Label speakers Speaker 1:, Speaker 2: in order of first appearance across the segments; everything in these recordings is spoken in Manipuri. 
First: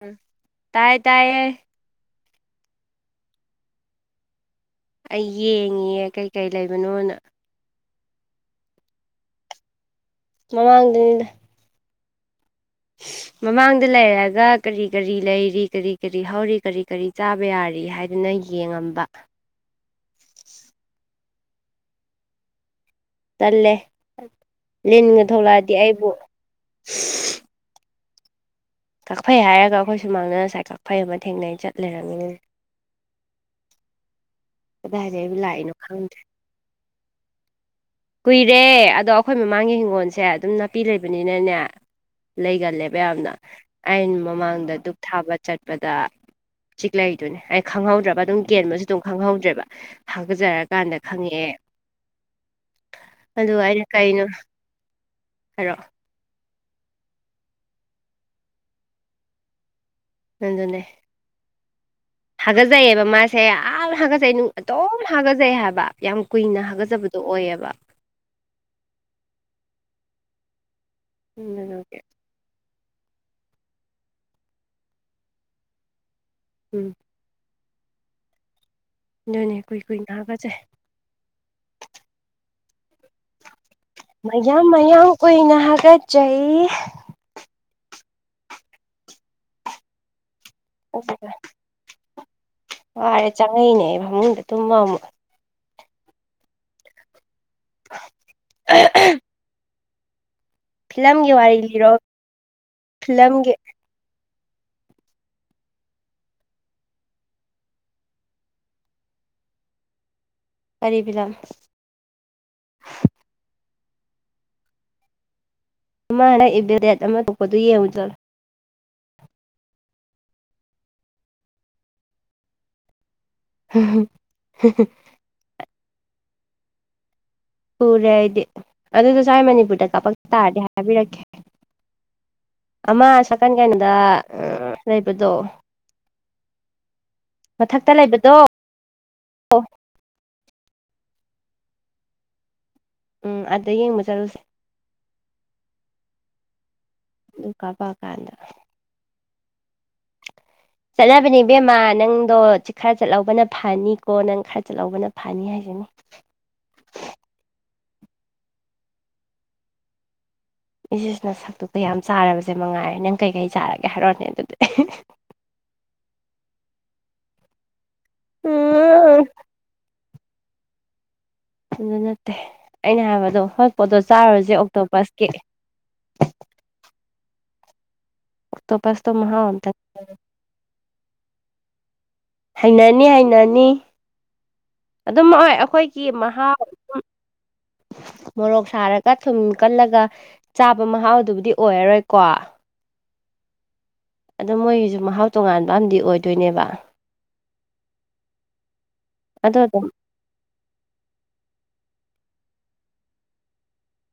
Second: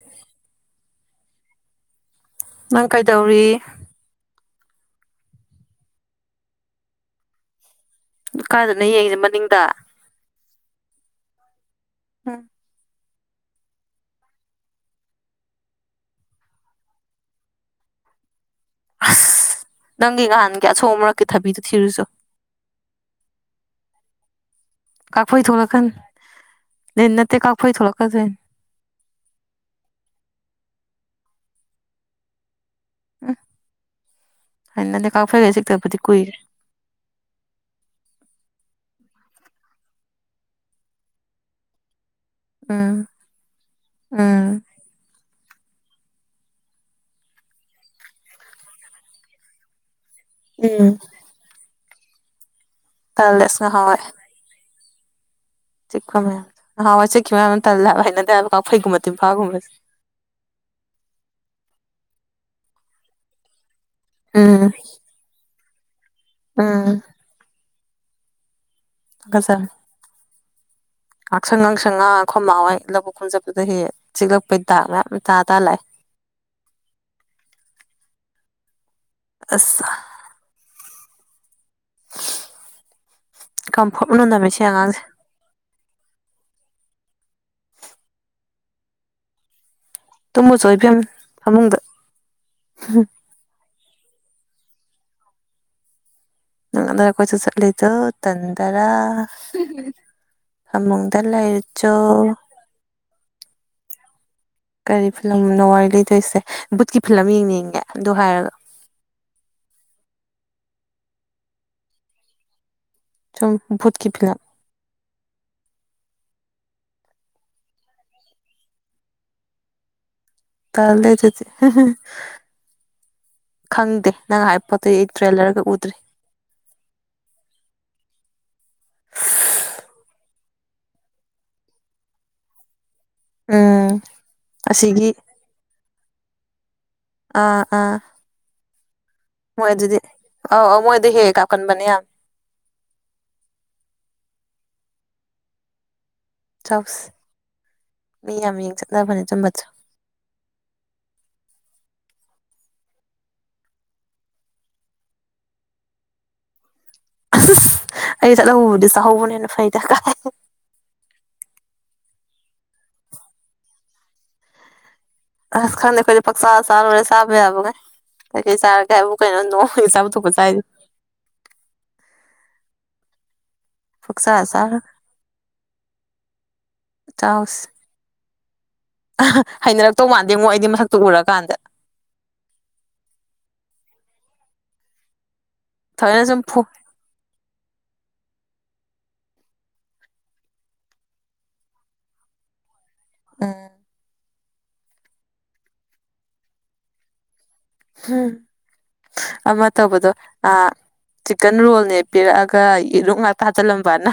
Speaker 1: ꯎꯝ ꯇꯥꯏ ꯇꯥꯏꯌꯦ
Speaker 2: ꯅꯪ ꯀꯩꯗꯧꯔꯤ
Speaker 1: ꯑꯩ ꯌꯦꯡꯉꯦ ꯀꯩ ꯀꯩ ꯂꯩꯕꯅꯣꯅ
Speaker 2: ꯀꯥꯗꯨꯅ ꯌꯦꯡꯁꯤꯦ ꯃꯅꯤꯡꯗ
Speaker 1: ꯃꯃꯥꯡꯗꯅꯤꯗ
Speaker 2: ꯎꯝ [inaudible]
Speaker 1: ꯃꯃꯥꯡꯗ ꯂꯩꯔꯒ ꯀꯔꯤ ꯀꯔꯤ ꯂꯩꯔꯤ ꯀꯔꯤ ꯀꯔꯤ ꯍꯧꯔꯤ ꯀꯔꯤ ꯀꯔꯤ ꯆꯥꯕ ꯌꯥꯔꯤ ꯍꯥꯏ ꯑꯗꯨꯅ ꯌꯦꯡꯉꯝꯕ
Speaker 2: ꯑꯁ ꯅꯪꯒꯤ ꯅꯍꯥꯟꯒꯤ ꯑꯁꯣꯡ ꯃꯔꯛꯀꯤ ꯊꯥꯕꯤꯗꯨꯣ ꯊꯤꯔꯨꯆꯣ
Speaker 1: ꯇꯟꯂꯦ
Speaker 2: ꯀꯥꯐꯩ ꯊꯣꯛꯂꯛꯀꯅꯤ ꯂꯤꯟ ꯅꯠꯇꯦ ꯀꯥꯐꯩ ꯊꯣꯛꯂꯛꯀꯗꯣꯏꯅꯤ
Speaker 1: ꯀꯛꯐꯩ ꯍꯥꯏꯔꯒ ꯑꯩꯈꯣꯏ ꯁꯨꯃꯥꯡꯅꯅ ꯉꯁꯥꯏ ꯀꯛꯐꯩ ꯑꯃ ꯊꯦꯡꯅꯩ ꯆꯠ ꯂꯩꯔꯝꯃꯤꯅ
Speaker 2: ꯎꯝ ꯑꯩꯅ
Speaker 1: ꯀꯗꯥꯏꯗ
Speaker 2: ꯂꯩꯀꯥ
Speaker 1: ꯑꯩꯕꯨ
Speaker 2: ꯐꯩꯔꯦ
Speaker 1: ꯂꯥꯛꯏꯅꯣ
Speaker 2: ꯆꯤꯛꯇꯛꯄꯗꯤ
Speaker 1: ꯈꯪꯗ꯭ꯔꯦ
Speaker 2: ꯀꯨꯏꯔꯦ
Speaker 1: ꯀꯨꯏꯔꯦ ꯑꯗꯣ ꯑꯩꯈꯣꯏ ꯃꯃꯥꯡꯒꯤ ꯍꯤꯡꯒꯣꯜꯁꯦ ꯑꯗꯨꯝ ꯅꯥꯄꯤ ꯂꯩꯕꯅꯤꯅꯅꯦ ꯂꯩꯒꯜꯂꯦꯕ
Speaker 2: ꯎꯝ
Speaker 1: ꯌꯥꯝꯅ ꯑꯩꯅ
Speaker 2: ꯎꯝ
Speaker 1: ꯃꯃꯥꯡꯗ ꯙꯛ ꯊꯥꯕ ꯆꯠꯄꯗ ꯆꯤꯛꯂꯗꯨꯅꯦ ꯑꯩ ꯈꯪꯍꯧꯗ꯭ꯔꯕ ꯑꯗꯨꯝ ꯒꯦꯟꯕꯁꯨ ꯑꯗꯨꯝ ꯈꯪꯍꯧꯗ꯭ꯔꯦꯕ
Speaker 2: ꯎꯝ
Speaker 1: ꯊꯥꯒꯠꯖꯔꯀꯥꯟꯗ ꯈꯪꯉꯛꯑꯦ
Speaker 2: ꯇꯜꯂꯦ
Speaker 1: ꯑꯗꯨ
Speaker 2: ꯑꯁ
Speaker 1: ꯑꯩꯅ
Speaker 2: ꯅꯍꯥꯟꯋꯥꯏ
Speaker 1: ꯀꯩꯅꯣ ꯍꯥꯏꯔꯛꯑꯣ
Speaker 2: ꯆꯤꯛꯄ ꯃꯌꯥꯝꯗꯦ ꯅꯍꯥꯟꯋꯥꯏ ꯆꯠꯈꯤꯕꯌꯥꯝ ꯑꯃ ꯂ ꯍꯥꯏꯅꯗꯦꯕ ꯀꯐꯩꯒꯨꯝꯕ ꯇꯤꯟꯝꯐꯥꯒꯨꯝꯕꯁꯦ
Speaker 1: ꯅꯖꯅꯦ ꯍꯥꯒꯠꯆꯩꯑꯕ ꯃꯥꯁꯦ ꯌꯥꯝ ꯍꯥꯒꯠꯆꯩ ꯅꯨꯡ
Speaker 2: ꯎꯝ
Speaker 1: ꯑꯗꯨꯝ ꯍꯥꯒꯠꯆꯩ ꯍꯥꯏꯕ ꯌꯥꯝ ꯀꯨꯏꯅ
Speaker 2: ꯎꯝ
Speaker 1: ꯍꯥꯒꯠꯆꯕꯗꯨ ꯑꯗꯨ ꯑꯣꯏꯌꯦꯕ
Speaker 2: [unintelligible] ꯉꯛꯁꯪ ꯉꯥꯡ ꯁꯪ
Speaker 1: ꯑꯗꯨꯗꯨꯒꯤ
Speaker 2: ꯉꯥꯡꯉꯒ ꯑꯈꯣꯏꯃꯥꯍꯣꯏ ꯂꯧꯕꯨꯛ ꯀꯨꯝꯆꯞꯄꯗ ꯍꯦꯛ ꯆꯤꯛꯂꯛꯄꯩ ꯗꯥꯛ ꯃꯌꯥꯝ ꯇꯥ ꯇꯥ ꯂꯛꯑꯦ
Speaker 1: ꯎꯝ ꯑꯗꯨꯅꯦ ꯀꯨꯏ
Speaker 2: ꯑꯁ
Speaker 1: ꯀꯨꯏꯅ ꯍꯥꯒꯖꯩ
Speaker 2: ꯀꯝꯐꯣꯔꯠ ꯃꯅꯝ ꯅꯝꯃꯦ ꯁꯤ
Speaker 1: ꯃꯌꯥꯝ
Speaker 2: ꯑꯉꯥꯡꯁꯦ
Speaker 1: ꯃꯌꯥꯝ ꯀꯨꯏꯅ ꯍꯥꯒꯠꯆꯩ
Speaker 2: ꯇꯨꯝꯃꯨꯆꯣ ꯏꯕꯦꯝ ꯐꯃꯨꯡꯗ
Speaker 1: ꯋꯥꯔꯦ ꯆꯪꯉꯛꯏꯅꯦ ꯐꯃꯨꯡꯗ ꯇꯨꯝꯕ ꯑꯃꯨꯛ
Speaker 2: ꯅꯪ [unintelligible] ꯀꯣꯏꯆꯠ ꯆꯠꯂꯤꯗꯨ ꯇꯟꯗꯔꯥ ꯑꯃꯨꯡꯗ
Speaker 1: ꯐꯤꯂꯝꯒꯤ ꯋꯥꯔꯤ ꯂꯤꯔꯣ
Speaker 2: ꯂꯩꯔꯨꯆꯣ
Speaker 1: ꯐꯤꯂꯝꯒꯤ
Speaker 2: ꯀꯔꯤ ꯐꯤꯂꯝꯅꯣ ꯋꯥꯔꯤ ꯂꯩꯗꯣꯏꯁꯦ ꯕꯨꯠꯀꯤ ꯐꯤꯂꯝ ꯌꯦꯡꯅꯤꯡꯒꯦ ꯑꯗꯨ ꯍꯥꯏꯔꯒ
Speaker 1: ꯀꯔꯤ ꯐꯤꯂꯝ
Speaker 2: ꯁꯨꯝ ꯚꯨꯠ ꯀꯤ ꯐꯤꯂꯝ
Speaker 1: ꯑꯃꯥ ꯏꯕꯤꯜ ꯗꯦꯠ ꯑꯃ ꯊꯣꯛꯄꯗꯨ ꯌꯦꯡꯉꯨ ꯆꯠꯂꯨ
Speaker 2: ꯇꯟꯂꯦ ꯑꯗꯨꯗꯤ [unintelligible] ꯈꯪꯗꯦ ꯅꯪ ꯍꯥꯏ ꯄꯣꯠꯇꯣ ꯇ꯭ꯔꯦꯂꯔꯒ ꯎꯗ꯭ꯔꯤ
Speaker 1: ꯎꯔꯦ ꯑꯩꯗꯤ ꯑꯗꯨꯗꯨ ꯁ꯭ꯋꯥꯏ ꯃꯅꯤꯄꯨꯔꯗ ꯀꯥꯞꯄꯛ ꯇꯥꯔꯗꯤ ꯍꯥꯏꯕꯤꯔꯛꯀꯦ ꯑꯃ ꯁꯣꯝꯀꯥꯟ ꯀꯩꯅꯣꯗ
Speaker 2: ꯎꯝ ꯑꯁꯤꯒꯤ
Speaker 1: ꯂꯩꯕꯗꯣ
Speaker 2: ꯑꯥ
Speaker 1: ꯃꯊꯛꯇ
Speaker 2: ꯑꯥ
Speaker 1: ꯂꯩꯕꯗꯣ
Speaker 2: ꯃꯣꯏ ꯑꯗꯨꯗꯤ ꯃꯣꯏ ꯑꯗꯨꯗꯤ ꯍꯦꯛ ꯍꯦꯛ ꯀꯥꯞꯀꯟꯕꯅꯦ ꯌꯥꯝ
Speaker 1: ꯎꯝ ꯑꯗ ꯌꯦꯡꯕ ꯆꯠꯂꯨꯁꯦ
Speaker 2: ꯆꯧꯁꯦ
Speaker 1: ꯑꯗꯨ ꯀꯥꯞꯄꯛꯑꯀꯥꯟꯗ
Speaker 2: ꯃꯤ ꯌꯥꯝ ꯌꯦꯡ ꯆꯠꯅꯕꯅꯦ ꯆꯨꯝꯕꯁꯨ
Speaker 1: ꯆꯠꯅꯕꯅꯦ ꯏꯕꯦꯝꯃ ꯅꯪꯗꯣ ꯈꯔ ꯆꯠꯍꯧꯕꯅ ꯐꯅꯤꯀꯣ ꯅꯪ ꯈꯔ ꯆꯠꯍꯧꯕꯅ ꯐꯅꯤ ꯍꯥꯏꯁꯤꯅꯤ
Speaker 2: [unintelligible] ꯑꯩ ꯆꯠꯍꯧꯕꯕꯨꯗꯤ ꯆꯥꯍꯧꯕꯅꯦꯅ ꯐꯩꯗ ꯀꯥꯏ
Speaker 1: ꯏꯆꯁꯤꯅ ꯅꯁꯛꯇꯨꯒ ꯌꯥꯝ ꯆꯥꯔꯕꯁꯦ ꯃꯉꯥꯏꯔꯦ ꯅꯪ ꯀꯩꯀꯩ ꯆꯥꯔꯒꯦ ꯍꯥꯏꯔꯛꯅꯦ ꯑꯗꯨꯗꯤ [unintelligible]
Speaker 2: ꯑ ꯈꯪꯗ ꯈꯣꯏꯗꯤ ꯄꯡꯆꯥ ꯆꯥꯔꯒꯂꯣꯏꯔꯦ ꯆꯥꯕ ꯌꯥꯕꯒꯩ ꯀꯩꯀꯩ ꯆꯥꯔꯒꯦ ꯍꯥꯏꯕꯨ ꯀꯩꯅꯣ ꯅꯣꯡꯃꯒꯤ ꯆꯥꯕꯝ ꯊꯣꯛꯄ ꯆꯥꯏꯗꯨꯅꯤ
Speaker 1: ꯑꯗꯨ ꯅꯠꯇꯦ ꯑꯩꯅ ꯍꯥꯏꯕꯗꯣ ꯍꯣꯏ ꯄꯣꯠꯇꯣ
Speaker 2: ꯄꯨꯡꯆꯥ
Speaker 1: ꯆꯥꯔꯨꯔꯁꯦ
Speaker 2: [unintelligible]
Speaker 1: ꯑꯣꯛꯇꯣꯄꯁꯀꯤ
Speaker 2: ꯆꯥꯎꯁꯦ
Speaker 1: ꯑꯣꯛꯇꯣꯄꯆꯇꯣ
Speaker 2: [unintelligible] ꯍꯩꯅꯔꯛꯇꯧ ꯃꯥꯟꯗꯦ ꯉꯣ ꯑꯩꯗꯤ ꯃꯁꯛꯇꯨ ꯎꯔꯀꯥꯟꯗ
Speaker 1: ꯍꯩꯅꯅꯤ ꯍꯩꯅꯅꯤ ꯑꯗꯨꯝꯣꯏ ꯑꯩꯈꯣꯏꯒꯤ
Speaker 2: ꯊꯑꯣꯏꯅ ꯁꯨꯝ
Speaker 1: ꯃꯍꯥꯎ
Speaker 2: ꯐꯨ
Speaker 1: ꯑꯗꯨꯝ
Speaker 2: [inaudible]
Speaker 1: ꯃꯣꯔꯣꯛ ꯁꯥꯔꯒ ꯊꯨꯝ ꯀꯜꯂꯒ ꯆꯥꯕ ꯃꯍꯥꯎꯗꯨꯕꯨꯗꯤ ꯑꯣꯏꯔꯔꯣꯏꯀꯣ
Speaker 2: ꯎꯝ
Speaker 1: ꯑꯗꯣ ꯃꯣꯏꯒꯤꯁꯨ ꯃꯍꯥꯎ ꯇꯣꯉꯥꯟꯕ ꯑꯝ ꯑꯣꯏꯗꯣꯏꯅꯦꯕ
Speaker 2: ꯎꯝ
Speaker 1: ꯑꯗꯣ
Speaker 2: ꯑꯃ
Speaker 1: ꯑꯗꯨꯝ
Speaker 2: ꯇꯧꯕꯗꯣ ꯆꯤꯀꯟ ꯔꯣꯜꯅꯦ ꯄꯤꯔꯛꯑꯒ ꯌꯦꯔꯨꯛ ꯉꯥꯛ ꯊꯥꯖꯤꯜꯂꯝꯕꯅ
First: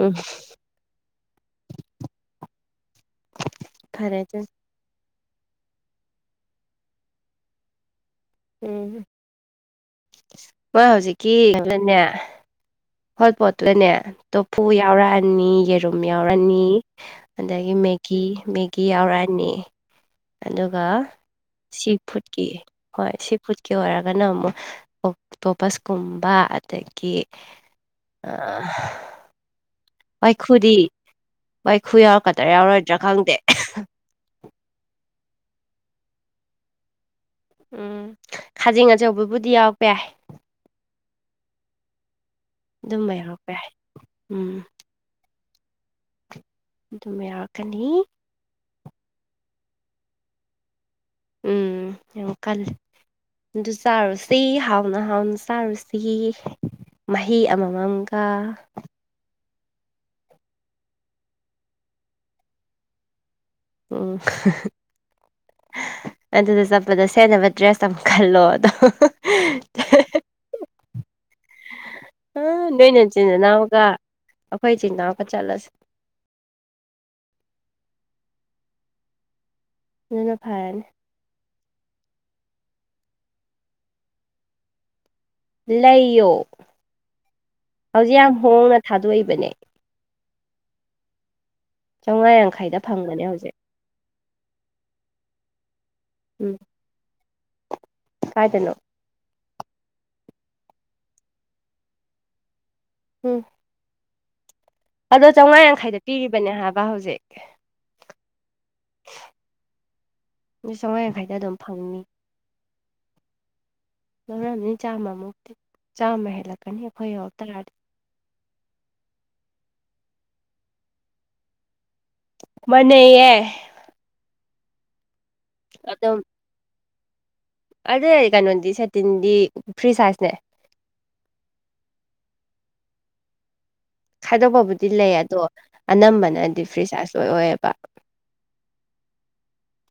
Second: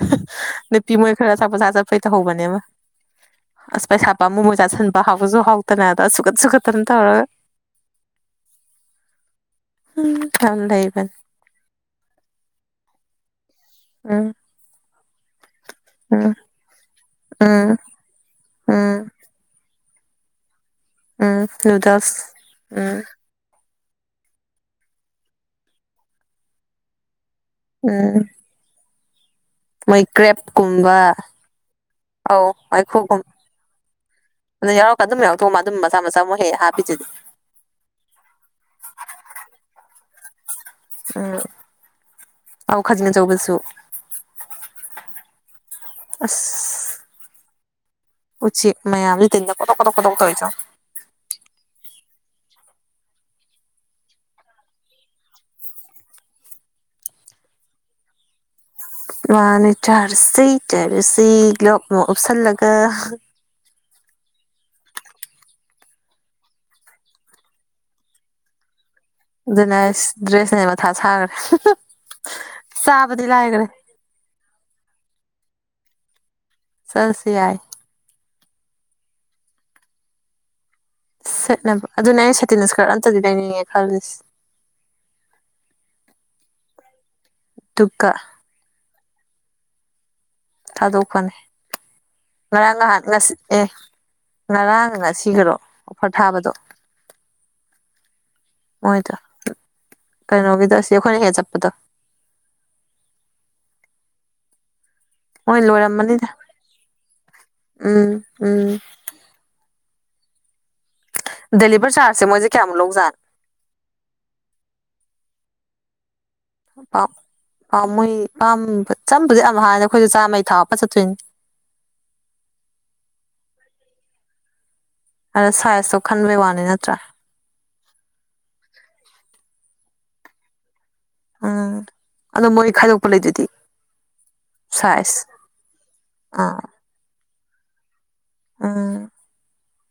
Speaker 1: ꯎꯝ
Speaker 2: ꯅꯨꯄꯤ ꯃꯣꯏ ꯈꯔ ꯑꯆꯥꯄꯣꯠ ꯆꯥ ꯆꯠꯄꯩ ꯇꯧꯍꯧꯕꯅꯦ ꯑꯃ ꯑꯁ ꯄꯩꯁꯥ
Speaker 1: ꯐꯔꯦ ꯑꯗꯨ
Speaker 2: ꯄꯥꯝꯃꯨꯕ ꯆꯥꯥꯁꯟꯕ ꯍꯥꯎꯕꯁꯨ ꯍꯥꯎꯇꯅ ꯑꯗꯣ ꯁꯨꯨꯀꯠ ꯁꯨꯈꯠꯇꯅ ꯇꯧꯔꯒ
Speaker 1: ꯎꯝ-
Speaker 2: ꯌꯥꯝ
Speaker 1: ꯃꯣꯏ
Speaker 2: ꯂꯩꯕꯅꯦ
Speaker 1: ꯍꯧꯖꯤꯛꯀꯤ [unintelligible] ꯍꯣꯠ ꯄꯣꯠꯇꯨꯗꯅꯦ
Speaker 2: ꯎꯝ
Speaker 1: ꯇꯣꯐꯨ ꯌꯥꯎꯔꯛꯑꯅꯤ ꯔꯨꯝ
Speaker 2: ꯎꯝ
Speaker 1: ꯌꯥꯎꯔꯛꯑꯅꯤ ꯑꯗꯒꯤ
Speaker 2: ꯎꯝ
Speaker 1: ꯃꯦꯒꯤ ꯃꯦꯒꯤ
Speaker 2: ꯎꯝ
Speaker 1: ꯌꯥꯎꯔꯛꯑꯅꯤ ꯑꯗꯨꯒ
Speaker 2: ꯎꯝ
Speaker 1: ꯁꯤ
Speaker 2: ꯅꯨꯗꯜꯁ
Speaker 1: ꯐꯨꯗꯀꯤ
Speaker 2: ꯎꯝ
Speaker 1: ꯍꯣꯏ ꯁꯤ ꯐꯨꯠꯀꯤ ꯑꯣꯏꯔꯒꯅ ꯑꯃꯨꯛ ꯑꫭꯛꯇꯣꯄꯁꯀꯨꯝꯕ ꯑꯗꯒꯤ
Speaker 2: ꯎꯝ
Speaker 1: ꯑ
Speaker 2: ꯃꫭꯏ ꯀ꯭ꯔꯦꯞ ꯀꯨꯝꯕ
Speaker 1: ꯋꯥꯏꯈꯨ
Speaker 2: ꯑꯧ
Speaker 1: ꯌꯥꯎꯔꯛꯀꯗ꯭ꯔꯥ ꯌꯥꯎꯔꯣꯏꯗ꯭ꯔꯥ
Speaker 2: ꯋꯥꯏꯈꯨ ꯒꯨꯝꯕ
Speaker 1: ꯈꯪꯗꯦ
Speaker 2: ꯑꯗꯨ ꯌꯥꯎꯔꯛꯒ ꯑꯗꯨꯝ ꯌꯥꯎꯊꯣꯛꯃ ꯑꯗꯨꯝ ꯃꯆꯥ ꯃꯆꯥ ꯃꯨꯛ ꯍꯦꯛ ꯍꯥꯞꯄꯤꯁꯤꯗꯤ
Speaker 1: ꯎꯝ ꯈꯥꯖꯤꯡ ꯑꯆꯧꯕꯕꯨꯗꯤ ꯌꯥꯎꯔꯛꯄ ꯌꯥꯏ
Speaker 2: ꯎꯝ ꯑ
Speaker 1: ꯑꯗꯨꯝꯕ ꯌꯥꯎꯔꯛꯄ
Speaker 2: ꯈꯖꯤꯅꯆꯧꯕꯁꯨ
Speaker 1: ꯌꯥꯏ ꯎꯝ
Speaker 2: ꯑꯁ
Speaker 1: ꯑꯗꯨꯝ ꯌꯥꯔꯛꯀꯅꯤ
Speaker 2: ꯎꯆꯦꯛ ꯃꯌꯥꯝ ꯇꯤꯟꯗꯥ ꯇꯣꯛ ꯇꯣ ꯆꯣ
Speaker 1: ꯎꯝ ꯌꯥꯝ ꯀꯜꯂꯤ ꯑꯗꯨ ꯆꯥꯔꯨꯁꯤ ꯍꯥꯎꯅ ꯍꯥꯎꯅ ꯆꯥꯔꯨꯁꯤ ꯃꯍꯤ ꯑꯃꯃꯝꯒ
Speaker 2: ꯃꯥꯅꯦ ꯆꯔꯁꯤ ꯇꯔꯁꯤ ꯂ ꯃ ꯑꯣꯞꯁꯜꯂꯒ
Speaker 1: ꯑꯣ ꯑꯗꯨꯗ ꯆꯠꯄꯗ ꯁꯦꯠꯟꯅꯅꯕ ꯗ꯭ꯔꯦꯁ ꯑꯃ ꯈꯜꯂꯣ ꯑꯗꯣ
Speaker 2: ꯑꯗꯨꯅ ꯑꯩ ꯗ꯭ꯔꯦꯁꯅꯦ ꯃꯊꯥ ꯁꯥꯈ꯭ꯔꯦ
Speaker 1: ꯅꯣꯏ
Speaker 2: ꯆꯥꯕꯗꯤ
Speaker 1: ꯅꯆꯤꯟ
Speaker 2: ꯂꯥꯏꯈ꯭ꯔꯦ
Speaker 1: ꯅꯅꯥꯎꯒ ꯑꯩꯈꯣꯏ ꯏꯆꯤꯟ ꯏꯅꯥꯎꯒꯥ ꯆꯠꯂꯁꯦ
Speaker 2: ꯆꯔꯁꯤ ꯌꯥꯏ
Speaker 1: ꯑꯗꯨꯅ ꯐꯔꯅꯤ
Speaker 2: ꯁꯦꯠꯅꯦꯕ ꯑꯗꯨꯅ ꯑꯩꯅ ꯁꯇꯤꯟꯤꯁꯒꯔ ꯑꯝꯇꯗꯤ ꯂꯩꯅꯤꯡꯉꯦ ꯈꯜꯜꯂꯤꯁꯦ
Speaker 1: ꯂꯩꯌꯣ
Speaker 2: ꯗꯨꯒ
Speaker 1: ꯍꯧꯖꯤꯛ ꯌꯥꯝ ꯍꯣꯡꯅ ꯊꯥꯗꯣꯛꯏꯕꯅꯦ
Speaker 2: ꯊꯥꯗꯣꯛ ꯐꯅꯤ
Speaker 1: ꯆꯥꯝꯃꯉꯥ
Speaker 2: ꯉꯔꯥꯡ
Speaker 1: ꯌꯥꯡꯈꯩꯗ
Speaker 2: ꯉꯍꯥꯟ
Speaker 1: ꯐꯪꯕꯅꯦ
Speaker 2: ꯉꯁꯤ
Speaker 1: ꯍꯧꯖꯤꯛ
Speaker 2: ꯑꯦ ꯉꯔꯥꯡ ꯉ ꯁꯤꯈꯔꯣ ꯑꯣꯐꯔ ꯊꯥꯕꯗꯣ
Speaker 1: ꯎꯝ ꯀꯥꯏꯗꯅꯣ
Speaker 2: ꯃꯣꯏꯗ ꯀꯩꯅꯣꯒꯤꯗ ꯁꯤ ꯑꯩꯈꯣꯏꯅ ꯍꯦꯛ ꯆꯠꯄꯗꯣ
Speaker 1: ꯎꯝ ꯑꯗꯣ
Speaker 2: ꯃꯣꯏ
Speaker 1: ꯆꯥꯝꯃꯉꯥ ꯌꯥꯡꯈꯩꯗ
Speaker 2: ꯂꯣꯏꯔꯝꯃꯅꯤꯗ
Speaker 1: ꯄꯤꯔꯤꯕꯅꯦ ꯍꯥꯏꯕ ꯍꯧꯖꯤꯛ
Speaker 2: ꯎꯝ ꯎꯝ
Speaker 1: ꯑꯗꯨ ꯆꯥꯋꯥꯥ ꯌꯥꯡꯈꯩꯗ ꯑꯗꯨꯝ
Speaker 2: ꯗꯦꯂꯤꯚꯔ
Speaker 1: ꯐꯪꯅꯤ
Speaker 2: [unintelligible]
Speaker 1: ꯅꯤ ꯆꯥꯃꯃꯨ ꯆꯥꯃ ꯍꯦꯜꯂꯝ
Speaker 2: ꯄꯥꯎ ꯃꯣꯏ ꯄꯥꯝꯕ ꯆꯝꯕꯗꯤ ꯌꯥꯝ ꯍꯥꯏꯅꯤ ꯑꯩꯈꯣꯏꯁꯨ ꯆꯥꯝꯃꯩ ꯊꯥꯎꯄ ꯆꯠꯇꯣꯏꯅꯤ
Speaker 1: ꯃꯅꯩꯌꯦ
Speaker 2: ꯑꯗ ꯁꯥꯏꯁꯇꯣ ꯈꯟꯕꯩ ꯋꯥꯅꯤ ꯅꯠꯇ꯭ꯔꯥ
Speaker 1: ꯑꯗꯨ ꯀꯩꯅꯣꯗꯤ ꯁꯦꯇꯤꯟꯗꯤ ꯐ꯭ꯔꯤ ꯁꯥꯏꯖꯅꯦ
Speaker 2: ꯎꯝ ꯑꯗꯣ ꯃꯣꯏ ꯈꯥꯏꯗꯣꯛꯄ ꯂꯩꯗꯨꯗꯤ
Speaker 1: ꯈꯥꯏꯗꯣꯛꯄꯕꯨꯗꯤ ꯂꯩ
Speaker 2: ꯁꯥꯏꯖ
Speaker 1: ꯑꯗꯣ
Speaker 2: ꯑꯥ
Speaker 1: ꯑꯅꯝꯕꯅꯗꯤ ꯐ꯭ꯔꯤꯆꯥꯔꯖ ꯑꯣꯏ ꯑꯣꯏꯌꯦꯕ
Speaker 2: ꯎꯝ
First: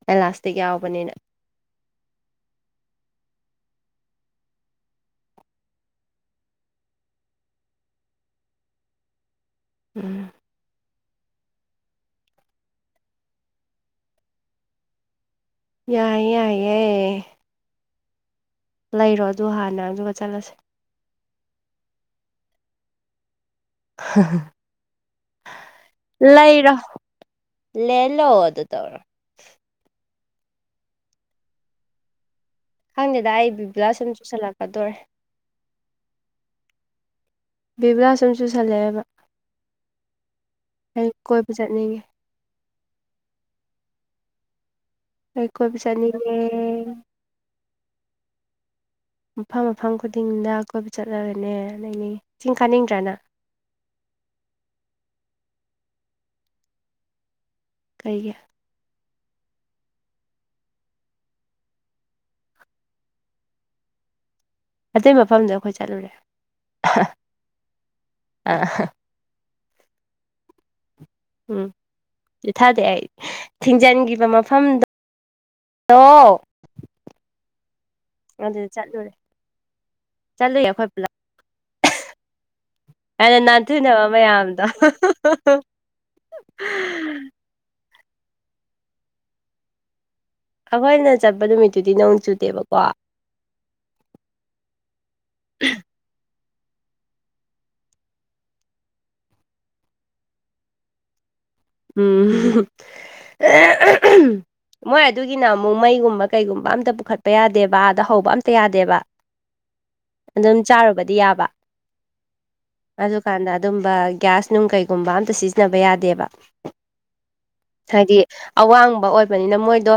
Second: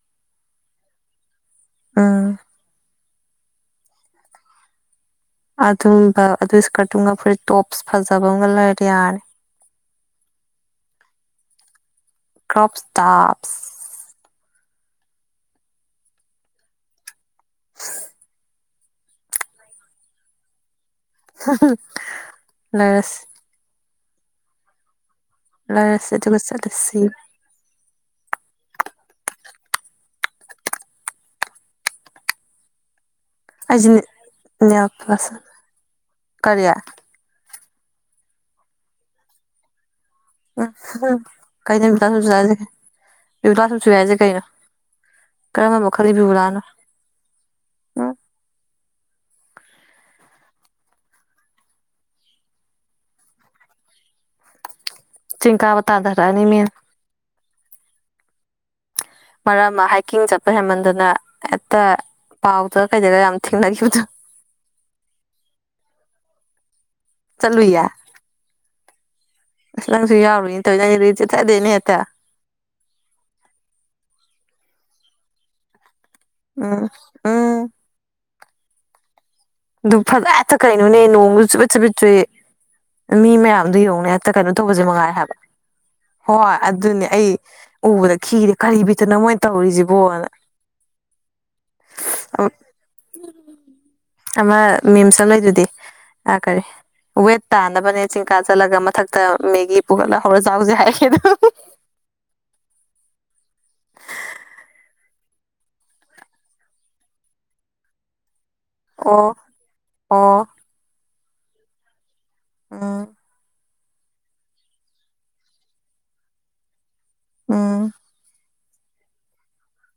Speaker 1: ꯑꯦꯂꯥꯁꯇꯤꯛ ꯌꯥꯎꯕꯅꯤꯅ
Speaker 2: ꯎꯝ ꯑꯗꯨꯝꯕ ꯑꯗꯨ ꯏꯁꯀꯔꯠꯇꯨꯒ ꯐꯨꯔꯤ ꯇꯣꯞꯁ ꯐꯖꯕ ꯑꯃꯒ ꯂꯩꯔ ꯌꯥꯔꯦ
Speaker 1: ꯎ
Speaker 2: ꯀ꯭ꯔꯣꯞ ꯏꯁꯇꯥꯞꯁ
Speaker 1: ꯌꯥꯏ ꯌꯥꯏ ꯌꯥꯌꯦ
Speaker 2: ꯍ
Speaker 1: ꯂꯩꯔꯣ ꯑꯗꯨ ꯍꯥꯟꯅ ꯑꯗꯨꯒ ꯆꯠꯂꯁꯦ
Speaker 2: ꯍꯥ ꯍꯥ ꯂꯩꯔꯁꯤ ꯂꯩꯔꯁꯤ ꯑꯗꯨꯒ
Speaker 1: ꯂꯩꯔ
Speaker 2: ꯆꯠꯂꯁꯤ
Speaker 1: ꯂꯦ ꯂꯣ ꯑꯗꯨ ꯇꯧꯔꯣ ꯈꯪꯗꯦꯗ ꯑꯩ
Speaker 2: ꯑꯩꯁꯦ
Speaker 1: ꯕꯤꯕꯂꯥꯁ ꯁꯨꯝ ꯆꯨꯁꯜꯂꯛꯀꯗꯣꯔꯦ
Speaker 2: ꯀꯔꯤꯌꯥ
Speaker 1: ꯕꯦꯕ꯭ꯔꯥꯁ ꯑꯃ ꯆꯨꯁꯜꯂꯛꯑꯦꯕ ꯑꯩ
Speaker 2: ꯎ
Speaker 1: ꯀꯣꯏꯕ
Speaker 2: ꯀꯩꯅ
Speaker 1: ꯆꯠꯅꯤꯡꯉꯦ
Speaker 2: ꯕꯨꯗꯥꯁꯨ ꯁꯁꯦ ꯕꯨꯗꯥꯁꯨꯁꯨ ꯌꯥꯏꯁꯦ ꯀꯩꯅ
Speaker 1: ꯑꯩ ꯀꯣꯏꯕ
Speaker 2: ꯀꯔ ꯃꯈꯗꯤꯕꯤ
Speaker 1: ꯆꯠꯅꯤꯡꯉꯦ
Speaker 2: ꯔꯥꯅ
Speaker 1: ꯃꯐꯝ ꯃꯐꯝ ꯈꯨꯗꯤꯡꯗ ꯀꯣꯏꯕ ꯆꯠꯂꯔꯦꯅꯦ ꯑꯅꯦ ꯆꯁꯤꯡ ꯈꯥꯅꯤꯡꯗ꯭ꯔꯅ
Speaker 2: ꯆꯤꯡꯀꯥꯋꯥꯠꯇ ꯑꯗꯔꯅꯤꯃꯤ
Speaker 1: ꯀꯩꯦ
Speaker 2: ꯃꯔꯝ ꯑꯃ ꯍꯥꯏꯀꯤꯡ ꯆꯠꯄ ꯍꯦꯟꯃꯟꯗꯨꯅ ꯍꯦꯛꯇ ꯄꯥꯎ ꯇ ꯀꯩꯗꯤꯒ ꯌꯥꯝ ꯑꯃ ꯊꯦꯡꯅꯈꯤꯕ
Speaker 1: ꯑꯇꯩ ꯃꯐꯝꯗ ꯑꯩꯈꯣꯏ ꯆꯠꯂꯨꯔꯦ
Speaker 2: ꯆꯠꯂꯨꯌꯦ
Speaker 1: ꯑꯥ
Speaker 2: ꯑꯁ ꯅꯪꯁꯨ ꯌꯥꯎꯔꯨꯏꯅꯦ ꯇꯧꯅꯗꯤ ꯆꯠꯊꯗꯦꯅꯦ ꯍꯦꯛꯇ
Speaker 1: ꯠ ꯊꯥꯗꯦ ꯑꯩ ꯊꯤꯡꯖꯤꯟꯈꯤꯕ ꯃꯐꯝꯗꯣꯣ
Speaker 2: ꯑ ꯑꯥ
Speaker 1: ꯑꯗꯨ ꯆꯠꯂꯨꯔꯦ
Speaker 2: ꯗꯨ ꯐ ꯑꯦꯠꯇ
Speaker 1: ꯆꯠꯂꯨꯏ ꯑꯩꯈꯣꯏ
Speaker 2: ꯀꯥꯏꯅꯅꯦ
Speaker 1: ꯄꯨꯂꯞ
Speaker 2: ꯅꯣꯡ ꯄꯨ ꯃꯤ
Speaker 1: ꯑꯩꯅ
Speaker 2: ꯃꯌꯥꯝꯗꯨꯣ
Speaker 1: ꯅꯥꯟꯊꯨꯅꯕ
Speaker 2: ꯌꯦꯡꯅꯦ ꯍꯦꯛꯇ ꯀꯩꯅꯣ
Speaker 1: ꯃꯌꯥꯝꯗꯣ
Speaker 2: ꯇꯧꯕꯁꯦ ꯃꯉꯥꯏꯔ ꯍꯥꯏꯕ ꯍꯣꯏ ꯑꯗꯨꯅꯦ ꯑꯩ ꯎꯕꯗ ꯈꯤꯗꯦ ꯀꯔꯤ ꯄꯤꯠꯇꯅ ꯃꯣꯏꯅ ꯇꯧꯔꯤꯁꯤꯕꯣꯅ
Speaker 1: ꯑꯩꯈꯣꯏꯅ ꯆꯠꯄ ꯅꯨꯃꯤꯠꯇꯨꯗꯤ ꯅꯣꯡ ꯆꯨꯗꯦꯕꯀꯣ
Speaker 2: ꯑꯃ ꯃꯤꯝꯁ ꯑꯃ ꯂꯩꯗꯨꯗꯤ ꯑꯥ ꯀꯔꯤ ꯋꯦꯠ ꯇꯥꯅꯕꯅꯦ ꯆꯤꯡꯀꯥ ꯆꯠꯂꯒ ꯃꯊꯛꯇ ꯃꯦꯒꯤ ꯄꯨꯈꯠꯂ ꯍꯧꯔ ꯆꯥꯎꯁꯦ ꯍꯥꯏꯒꯦꯗ
Speaker 1: ꯎꯝ ꯃꯣꯏ ꯑꯗꯨꯒꯤꯅ ꯑꯃꯨꯛ ꯃꯩꯒꯨꯝꯕ ꯀꯩꯒꯨꯝꯕ ꯑꯝꯇ ꯄꯨꯈꯠꯄ ꯌꯥꯗꯦꯕꯕꯥ ꯑꯗꯥ ꯍꯧꯕ ꯑꯝ ꯌꯥꯗꯦꯕ
Speaker 2: ꯑꯣ ꯑꯣ
Speaker 1: ꯑꯗꯨꯝ ꯆꯥꯔꯨꯕꯗꯤ ꯌꯥꯕ
Speaker 2: ꯎꯝ
Speaker 1: ꯑꯗꯨꯀꯥꯟꯗ ꯑꯗꯨꯝꯕ ꯒ꯭ꯌꯥꯁ ꯅꯨꯡ ꯀꯩꯒꯨꯝꯕ ꯑꯝꯇ ꯁꯤꯖꯤꯟꯅꯕ ꯌꯥꯗꯦꯕ
Speaker 2: ꯎꯝ
Speaker 1: ꯍꯥꯏꯗꯤ ꯑꯋꯥꯡꯕ ꯑꯣꯏꯕꯅꯤꯅ ꯃꯣꯏꯗꯣ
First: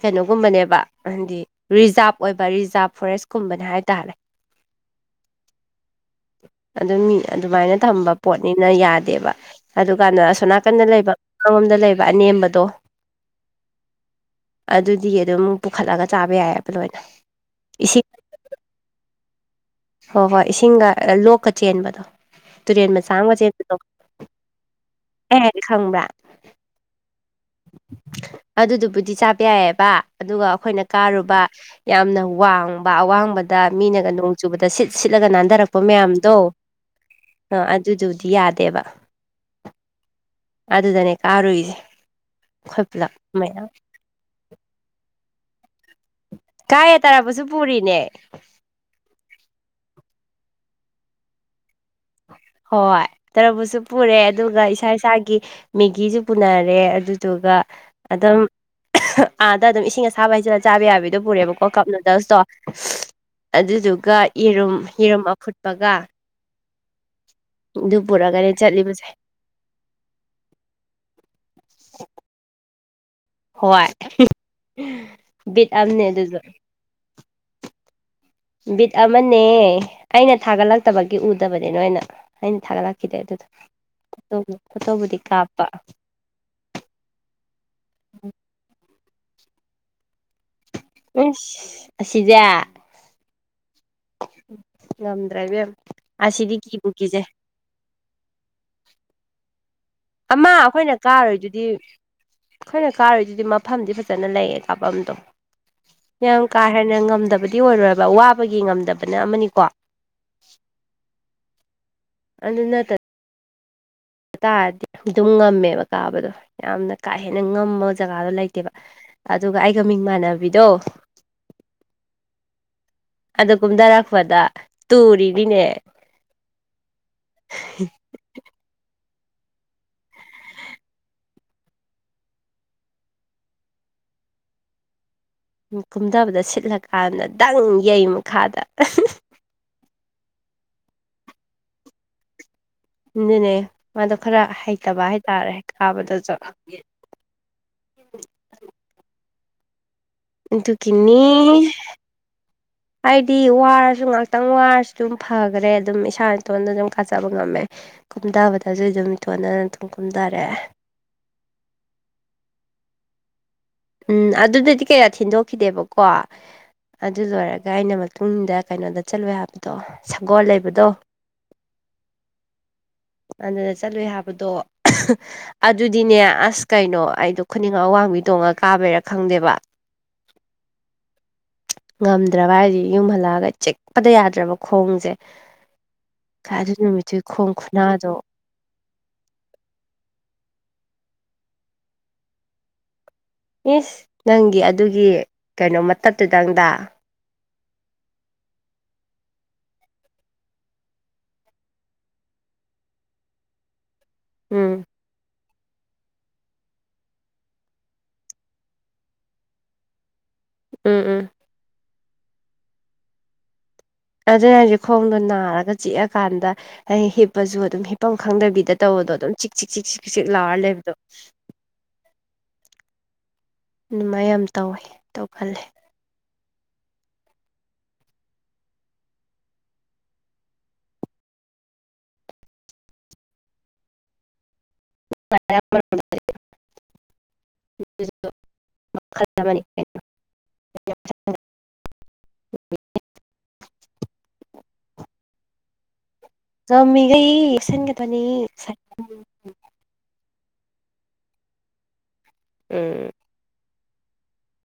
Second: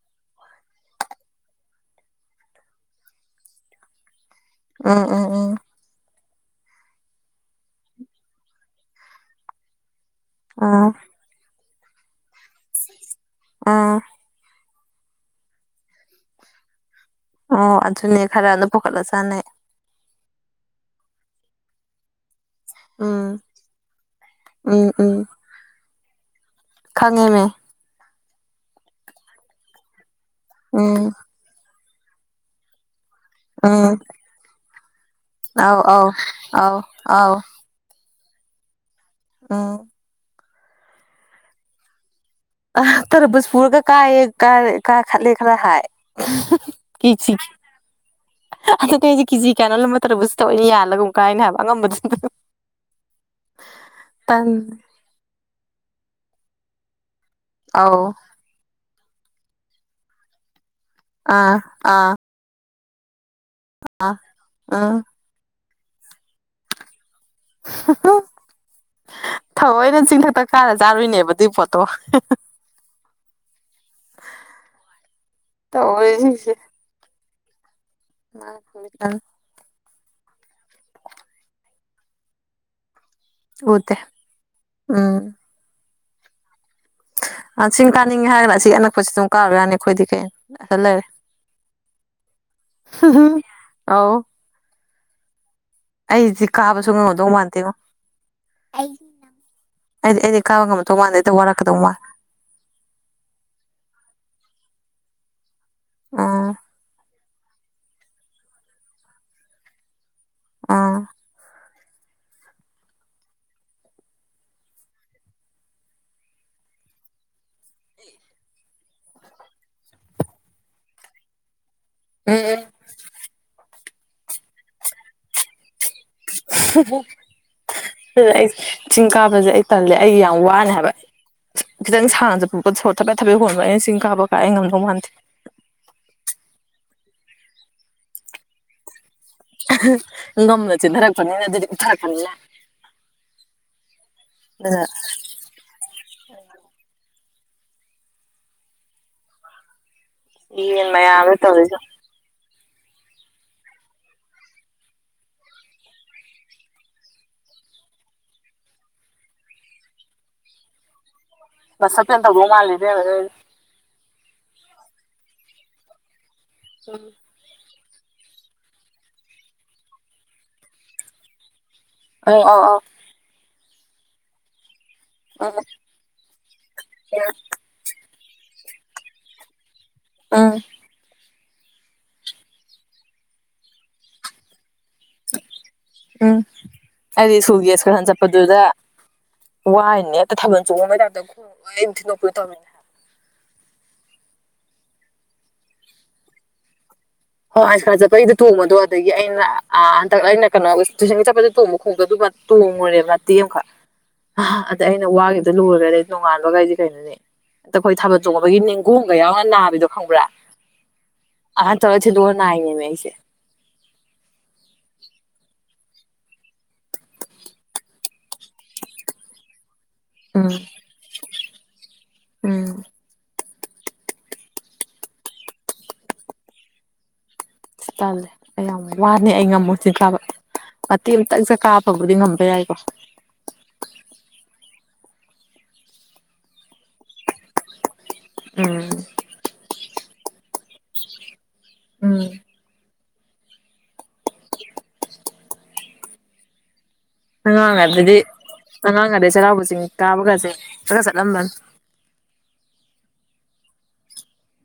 Speaker 1: ꯀꯩꯅꯣꯒꯨꯝꯕꯅꯦꯕ ꯍꯥꯏꯗꯤ ꯔꯤꯖꯥꯚ ꯑꯣꯏꯕ ꯔꯤꯖꯥꯚ ꯐꯣꯔꯦꯁ ꯀꯨꯝꯕꯅꯦ ꯍꯥꯏꯇꯥꯔꯦ
Speaker 2: ꯎꯝ ꯎꯝ ꯎꯝ
Speaker 1: ꯑꯗꯨꯝ ꯃꯤ ꯑꯗꯨꯃꯥꯏꯅ ꯊꯝꯕ ꯄꯣꯠꯅꯤꯅ ꯌꯥꯗꯦꯕ ꯑꯗꯨꯀꯥꯟꯗ ꯑ ꯀꯟꯅ
Speaker 2: ꯎꯝ
Speaker 1: ꯂꯩꯕ ꯑꯃꯉꯣꯝꯗ ꯂꯩꯕ ꯑꯅꯦꯝꯕꯗꯣ
Speaker 2: ꯑꯥ
Speaker 1: ꯑꯗꯨꯗꯤ ꯑꯗꯨꯝ ꯄꯨꯈꯠꯂꯒ ꯆꯥꯕ ꯌꯥꯏꯑꯕ ꯂꯣꯏꯅ
Speaker 2: ꯑꯣ
Speaker 1: ꯏꯁꯤꯡ
Speaker 2: ꯑꯗꯨꯅꯦ ꯈꯔ ꯅꯕꯨꯛ ꯈꯔꯥ ꯆꯥꯅꯦ
Speaker 1: ꯍꯣꯏ ꯍꯣꯏ ꯏꯁꯤꯡꯒ ꯂꯣꯛꯀ ꯆꯦꯟꯕꯗꯣ ꯇꯨꯔꯦꯟ ꯃꯆꯥ ꯑꯃꯒ
Speaker 2: ꯎꯝ
Speaker 1: ꯆꯦꯟꯕꯗꯣ
Speaker 2: ꯎꯝ
Speaker 1: ꯑꯩ ꯍꯥꯏꯁꯤ ꯈꯪꯕ꯭ꯔꯥ
Speaker 2: ꯈꯪꯉꯤꯃꯦ
Speaker 1: ꯑꯗꯨꯗꯨꯕꯨꯗꯤ ꯆꯥꯕ ꯌꯥꯏꯌꯦꯕ ꯑꯗꯨꯒ ꯑꯩꯈꯣꯏꯅ
Speaker 2: ꯎꯝ
Speaker 1: ꯀꯥꯔꯨꯕ ꯌꯥꯝꯅ ꯋꯥꯡꯕ ꯑꯋꯥꯡꯕꯗ
Speaker 2: ꯎꯝ
Speaker 1: ꯃꯤꯅꯒ ꯅꯣꯡ ꯆꯨꯕꯗ ꯁꯤꯠ ꯁꯤꯠꯂꯒ ꯅꯥꯟꯊꯔꯛꯄ
Speaker 2: ꯑꯥꯎ ꯑꯥꯎ
Speaker 1: ꯃꯌꯥꯝꯗꯣ
Speaker 2: ꯑꯥꯎ ꯑꯥꯎ
Speaker 1: ꯑ ꯑꯗꯨꯗꯨꯗꯤ ꯌꯥꯗꯦꯕ
Speaker 2: ꯑ
Speaker 1: ꯑꯗꯨꯗꯅꯦ ꯀꯥꯔꯨꯏꯖꯦ
Speaker 2: ꯑ ꯇꯔꯕꯨꯁ ꯄꯨꯔꯒ ꯀꯥꯌꯦ ꯀ ꯀꯥ ꯈꯠꯂꯦ ꯈꯔ ꯍꯥꯏ
Speaker 1: ꯀꯥꯏꯌꯦ ꯇꯥꯔꯕꯨꯁꯁꯨ ꯄꯨꯔꯤꯅꯦ
Speaker 2: ꯑꯗꯨꯗꯤ ꯑꯩꯗꯤ ꯀꯤꯖꯤ ꯀꯌꯥꯅꯣꯝ ꯂꯨꯝꯕ ꯇꯔꯕꯨꯁꯇꯣ ꯌꯥꯜꯂꯒ ꯃꯨꯛ ꯀꯥꯏꯅꯦ ꯍꯥꯏꯕ ꯑꯉꯝꯕꯗꯨ
Speaker 1: ꯍꯣꯏ ꯇꯔꯕꯨꯁꯁꯨ ꯄꯨꯔꯦ
Speaker 2: ꯇꯟ
Speaker 1: ꯑꯗꯨꯒ ꯏꯁꯥ ꯏꯁꯥꯒꯤ ꯃꯦꯒꯤꯁꯨ ꯄꯨꯅꯔꯦ ꯑꯗꯨꯗꯨꯒ
Speaker 2: ꯑꯧ
Speaker 1: ꯑꯗꯨꯝ ꯑꯥꯗ ꯑꯗꯨꯝ ꯏꯁꯤꯡ ꯑꯁꯥꯕ ꯍꯩꯖꯤꯜꯂ ꯆꯥꯕ ꯌꯥꯕꯤꯗꯣ
Speaker 2: ꯑꯥ
Speaker 1: ꯄꯨꯔꯦꯕꯀꯣ ꯀꯞ
Speaker 2: ꯑꯥ
Speaker 1: ꯅꯨꯗꯜꯁꯇꯣ ꯑꯗꯨꯗꯨꯒ ꯌꯦꯔꯨꯝ
Speaker 2: ꯎꯝ
Speaker 1: ꯌꯦꯔꯨꯝ ꯑꯐꯨꯠꯄꯒ ꯑꯗꯨ ꯄꯨꯔꯒꯅꯦ ꯆꯠꯂꯤꯕꯁꯦ
Speaker 2: ꯊꯑꯣꯏꯅ ꯆꯤꯡꯊꯛꯇꯛ ꯀꯥꯔ ꯆꯥꯔꯨꯏꯅꯦꯕ ꯗꯨꯏ ꯄꯣꯠꯇꯣ
Speaker 1: ꯍꯣꯏ ꯕꯤꯠ ꯑꯅꯦ ꯑꯗꯨꯁꯨ
Speaker 2: ꯇꯧꯔꯤꯁꯤꯡꯁꯦ
Speaker 1: ꯕꯤꯠ ꯑꯃꯅꯦ ꯑꯩꯅ ꯊꯥꯒꯠꯂꯛꯇꯕꯒꯤ ꯎꯗꯕꯅꯤ ꯅꯣꯏꯅ ꯑꯩꯅ ꯊꯥꯒꯠꯂꯛꯈꯤꯗꯦ ꯑꯗꯨꯏꯗꯨ
Speaker 2: ꯎꯗꯦ
Speaker 1: ꯐꯣꯇꯣ ꯐꯣꯇꯣꯕꯨꯗꯤ
Speaker 2: ꯎꯝ
Speaker 1: ꯀꯥꯞꯄ
Speaker 2: ꯑ ꯆꯤꯡ ꯀꯥꯅꯤꯡꯉꯦ ꯍꯥꯏꯔꯒ ꯑꯁꯤ ꯑꯅꯛꯄꯁꯤ ꯁꯨꯝ ꯀꯥꯔꯨ ꯌꯥꯅꯤ ꯑꯩꯈꯣꯏꯗꯤ ꯀꯩ
Speaker 1: ꯏꯁ ꯑꯁꯤꯖꯦ
Speaker 2: ꯑꯧ
Speaker 1: ꯉꯝꯗ꯭ꯔꯦ ꯏꯕꯦꯝ
Speaker 2: ꯑꯩꯖꯤ
Speaker 1: ꯑꯁꯤꯗꯤ
Speaker 2: ꯀꯥꯕ
Speaker 1: ꯀꯤꯕꯨ
Speaker 2: ꯁꯨꯉꯝ
Speaker 1: ꯀꯤꯖꯩ
Speaker 2: ꯉꯝꯗꯧ ꯃꯥꯟꯗꯦꯉꯣ ꯑꯩꯗꯤ ꯑꯩꯗꯤ
Speaker 1: ꯑꯃ
Speaker 2: ꯀꯥꯕ
Speaker 1: ꯑꯩꯈꯣꯏꯅ
Speaker 2: ꯉꯝꯗꯧ ꯃꯥꯟꯗꯦ ꯑꯗꯨꯝ
Speaker 1: ꯀꯥꯔꯣꯏꯗꯨꯗꯤ
Speaker 2: ꯋꯥꯔꯛꯀꯗꯧ ꯃꯥꯜ
Speaker 1: ꯑꯩꯈꯣꯏꯅ ꯀꯥꯔꯨꯏꯗꯨꯗꯤ ꯃꯐꯝꯗꯤ ꯐꯖꯅ ꯂꯩꯌꯦ ꯀꯥꯐꯝꯗꯣ ꯌꯥꯝ
Speaker 2: ꯎꯝ
Speaker 1: ꯀꯥ ꯍꯦꯟꯅ ꯉꯝꯗꯕꯗꯤ ꯑꯣꯏꯔꯣꯏꯕ ꯋꯥꯕꯒꯤ ꯉꯝꯗꯕꯅ ꯑꯃꯅꯤꯀꯣ
Speaker 2: ꯎꯝ
Speaker 1: ꯑꯗꯨ ꯅꯠꯇ ꯇꯥꯔꯗꯤ ꯑꯗꯨꯝ ꯉꯝꯃꯦꯕ ꯀꯥꯕꯗꯣ ꯌꯥꯝꯅ ꯀꯥ ꯍꯦꯟꯅ ꯉꯝꯕ ꯖꯒꯥꯗꯣ ꯂꯩꯇꯦꯕ ꯑꯗꯨꯒ ꯑꯩꯒ ꯃꯤꯡ ꯃꯥꯟꯅꯕꯤꯗꯣ
Speaker 2: ꯎꯝ
Speaker 1: ꯑꯗꯨ ꯀꯨꯝꯗꯔꯛꯄꯗ ꯇꯨꯔꯤꯅꯤꯅꯦ
Speaker 2: ꯑꯩ ꯆꯤꯡ ꯀꯥꯕꯁꯦ ꯑꯩ ꯇꯜꯂꯦ ꯑꯩ ꯌꯥꯝ ꯋꯥꯅꯦ ꯍꯥꯏꯕ ꯈꯤꯗꯪ ꯁꯥꯡꯅꯥ ꯆꯠꯄꯗꯣ ꯁꯣꯔ ꯊꯕꯦ ꯊꯕꯦ ꯍꯣꯟꯕ ꯑꯩꯅ ꯆꯤꯡꯕ ꯀꯥꯏ ꯑꯩ ꯉꯝꯗꯧ ꯃꯥꯟꯗꯦ
Speaker 1: ꯀꯨꯝꯊꯕꯗ ꯁꯤꯠꯂꯀꯥꯟꯗ ꯗꯪ ꯌꯩ ꯃꯈꯥꯗ
Speaker 2: ꯑꯍꯥ ꯉꯝꯃꯥ ꯆꯤꯟꯅꯊꯔꯛꯄꯅꯤꯅ ꯑꯗꯨ
Speaker 1: ꯑꯗꯨꯅꯦ ꯃꯥꯗꯣ ꯈꯔ
Speaker 2: ꯑꯗꯨꯅ
Speaker 1: ꯍꯩꯇꯕ ꯍꯥꯏꯇꯥꯔꯦ ꯀꯥꯕꯗꯨꯁꯨ
Speaker 2: ꯌꯦꯟ ꯃꯌꯥꯝꯗꯨꯅ
Speaker 1: ꯑꯗꯨꯒꯤꯅꯤ
Speaker 2: ꯇꯧꯔꯤꯁꯦ ꯌꯦꯡꯎ
Speaker 1: ꯍꯥꯏꯗꯤ ꯋꯥꯔꯁꯨ ꯉꯥꯛꯇꯪ ꯋꯥꯔꯁꯨ ꯑꯗꯨꯝ ꯐꯈ꯭ꯔꯦ ꯑꯗꯨꯝ ꯏꯁꯥ ꯏꯇꯣꯟꯗ ꯑꯗꯨꯝ ꯀꯥꯖꯕ ꯉꯝꯃꯦ ꯀꯨꯝꯊꯕꯗꯁꯨ ꯑꯗꯨꯝ ꯏꯇꯣꯟꯗꯅ ꯑꯗꯨꯝ ꯀꯨꯝꯗꯔꯦ
Speaker 2: ꯃꯁꯜ ꯄꯦꯟ ꯇꯧꯗꯧ ꯃꯥꯜꯂꯦ ꯏꯕꯦꯝꯃꯥ
Speaker 1: ꯎꯝ ꯑꯗꯨꯗꯗꯤ ꯀꯌꯥ ꯊꯤꯟꯗꯣꯛꯈꯤꯗꯦꯕꯀꯣ
Speaker 2: ꯎꯝ
Speaker 1: ꯑꯗꯨ ꯂꯣꯏꯔꯒ ꯑꯩꯅ ꯇꯨꯡꯗ ꯀꯩꯅꯣꯗ ꯆꯠꯂꯨꯏ ꯍꯥꯏꯕꯗꯣ ꯁꯒꯣꯜ ꯂꯩꯕꯗꯣ
Speaker 2: ꯑꯩ ꯑꯣ ꯑꯣ
Speaker 1: ꯑꯗꯨꯗ ꯆꯠꯂꯨꯏ ꯍꯥꯏꯕꯗꯣ
Speaker 2: ꯑꯧ ꯎꯝ
Speaker 1: ꯑꯗꯨꯗꯤꯅꯦ ꯑꯁ ꯀꯩꯅꯣ ꯑꯩꯗꯣ ꯈꯨꯠ ꯅꯤꯡ ꯑꯋꯥꯡꯕꯤ ꯇꯣꯡꯉ ꯀꯥꯕꯩꯔꯥ ꯈꯪꯗꯦꯕ
Speaker 2: ꯑꯥ
Speaker 1: ꯉꯝꯗ꯭ꯔꯕ ꯍꯥꯏꯖꯦ ꯌꯨꯝ ꯍꯜꯂꯛꯑꯒ ꯆꯤꯛꯄꯗ ꯌꯥꯗ꯭ꯔꯕ ꯈꯣꯡꯖꯦ
Speaker 2: ꯎꯝ ꯑꯩꯗꯤ
Speaker 1: ꯈꯣꯡ
Speaker 2: ꯏ꯭ꯁꯀꯨꯜꯒꯤ ꯑꯁꯀꯔꯁꯜ
Speaker 1: ꯈꯨꯅꯥꯗꯣ
Speaker 2: ꯆꯠꯄ ꯑꯗꯨꯗ ꯋꯥꯏꯅꯦ ꯍꯦꯛꯇ ꯊꯥꯕꯜ ꯆꯣꯡꯉꯨꯕꯩ ꯇꯥꯞ ꯈꯣꯡꯝ ꯊꯤꯟꯗꯣꯛꯄꯤ ꯇꯧꯃꯤꯅꯦ
Speaker 1: ꯏꯁ ꯅꯪꯒꯤ ꯑꯗꯨꯒꯤ ꯀꯩꯅꯣ ꯃꯇꯠꯗꯨꯨꯗꯪꯗ
Speaker 2: ꯍꯣꯏ ꯑꯁꯀꯥꯁꯟ ꯆꯠꯄꯩꯗ ꯇꯣꯡꯕꯗꯣ ꯑꯗꯒꯤ ꯑꯩꯅ ꯑ ꯍꯟꯗꯛ ꯑꯩꯅ ꯀꯩꯅꯣ ꯇꯨꯏꯁꯟꯒꯤ ꯆꯠꯄꯗ ꯇꯣꯡꯕ ꯈꯣꯡꯎꯞꯂꯣ ꯑꯗꯨ ꯇꯣꯡꯉꯨꯔꯦ ꯃꯇꯦꯛ ꯑꯃꯈꯛ
Speaker 1: ꯎꯝ
Speaker 2: ꯑꯗ ꯑꯩꯅ ꯋꯥꯒꯤ ꯂꯣꯏꯒꯔꯦ ꯅꯣꯡꯉꯥꯟꯕ ꯑꯩꯗꯤ ꯀꯩꯅꯣꯅꯦ ꯑꯇ ꯑꯩꯈꯣꯏ ꯊꯥꯕꯜ ꯆꯣꯡꯕꯒꯤ ꯅꯤꯡꯒꯣꯡꯒ ꯌꯥꯎꯅ ꯅꯥꯕꯤꯗꯣ ꯈꯪꯕ꯭ꯔꯥ
Speaker 1: ꯎꯝ ꯎꯝ
Speaker 2: ꯇꯥ ꯊꯤꯟꯗꯣꯛꯑ ꯅꯥꯏꯅꯦꯃꯤ ꯑꯩꯁꯦ
Speaker 1: ꯑꯗꯨꯅꯦ ꯍꯥꯏꯁꯦ ꯈꯣꯡꯗꯣ ꯅꯥꯔꯒ ꯆꯤꯛꯑꯀꯥꯟꯗ ꯍꯥꯏ ꯍꯤꯞꯄꯁꯨ ꯑꯗꯨꯝ ꯍꯤꯞꯄꯝ ꯈꯪꯗꯕꯤꯗ ꯇꯧꯕꯗꯣ ꯑꯗꯨꯝ ꯆꯤꯛ-ꯆꯤꯛ ꯆꯤꯛ-ꯆꯤꯛ ꯆꯤꯛ ꯂꯥꯎꯔ
Speaker 2: ꯎꯝ
Speaker 1: ꯂꯩꯕꯗꯣ
Speaker 2: ꯎꯝ
Speaker 1: ꯎꯃ ꯃꯌꯥꯝ ꯇꯧꯋꯦ ꯇꯧꯈꯠꯂꯦ
Speaker 2: ꯁꯤ ꯇꯜꯂꯦ ꯑꯩꯌꯥꯝ ꯋꯥꯅꯦ ꯑꯩ ꯉꯝꯃꯣꯏ ꯆꯤꯡ ꯀꯥꯕ ꯃꯇꯦꯛ ꯑꯝꯇꯪ ꯆ ꯀꯥꯕꯕꯨꯗꯤ ꯉꯝꯕ ꯌꯥꯏꯀꯣ ꯎꯝ
Speaker 1: ꯅꯤ [inaudible] [unintelligible]
Speaker 2: ꯎꯝ
Speaker 1: ꯆꯥꯎ ꯃꯤꯒꯩ
Speaker 2: ꯑꯉꯥꯡꯑꯣꯏꯉꯥꯏꯗꯗꯤ ꯑꯉꯥꯡꯒꯗꯤ ꯆꯩꯔꯥꯎꯕꯆꯤꯡ ꯀꯥꯕꯒꯁꯦ ꯄꯪꯆꯠ ꯆꯠꯂꯝꯕꯅꯤ
Speaker 1: ꯎꯝ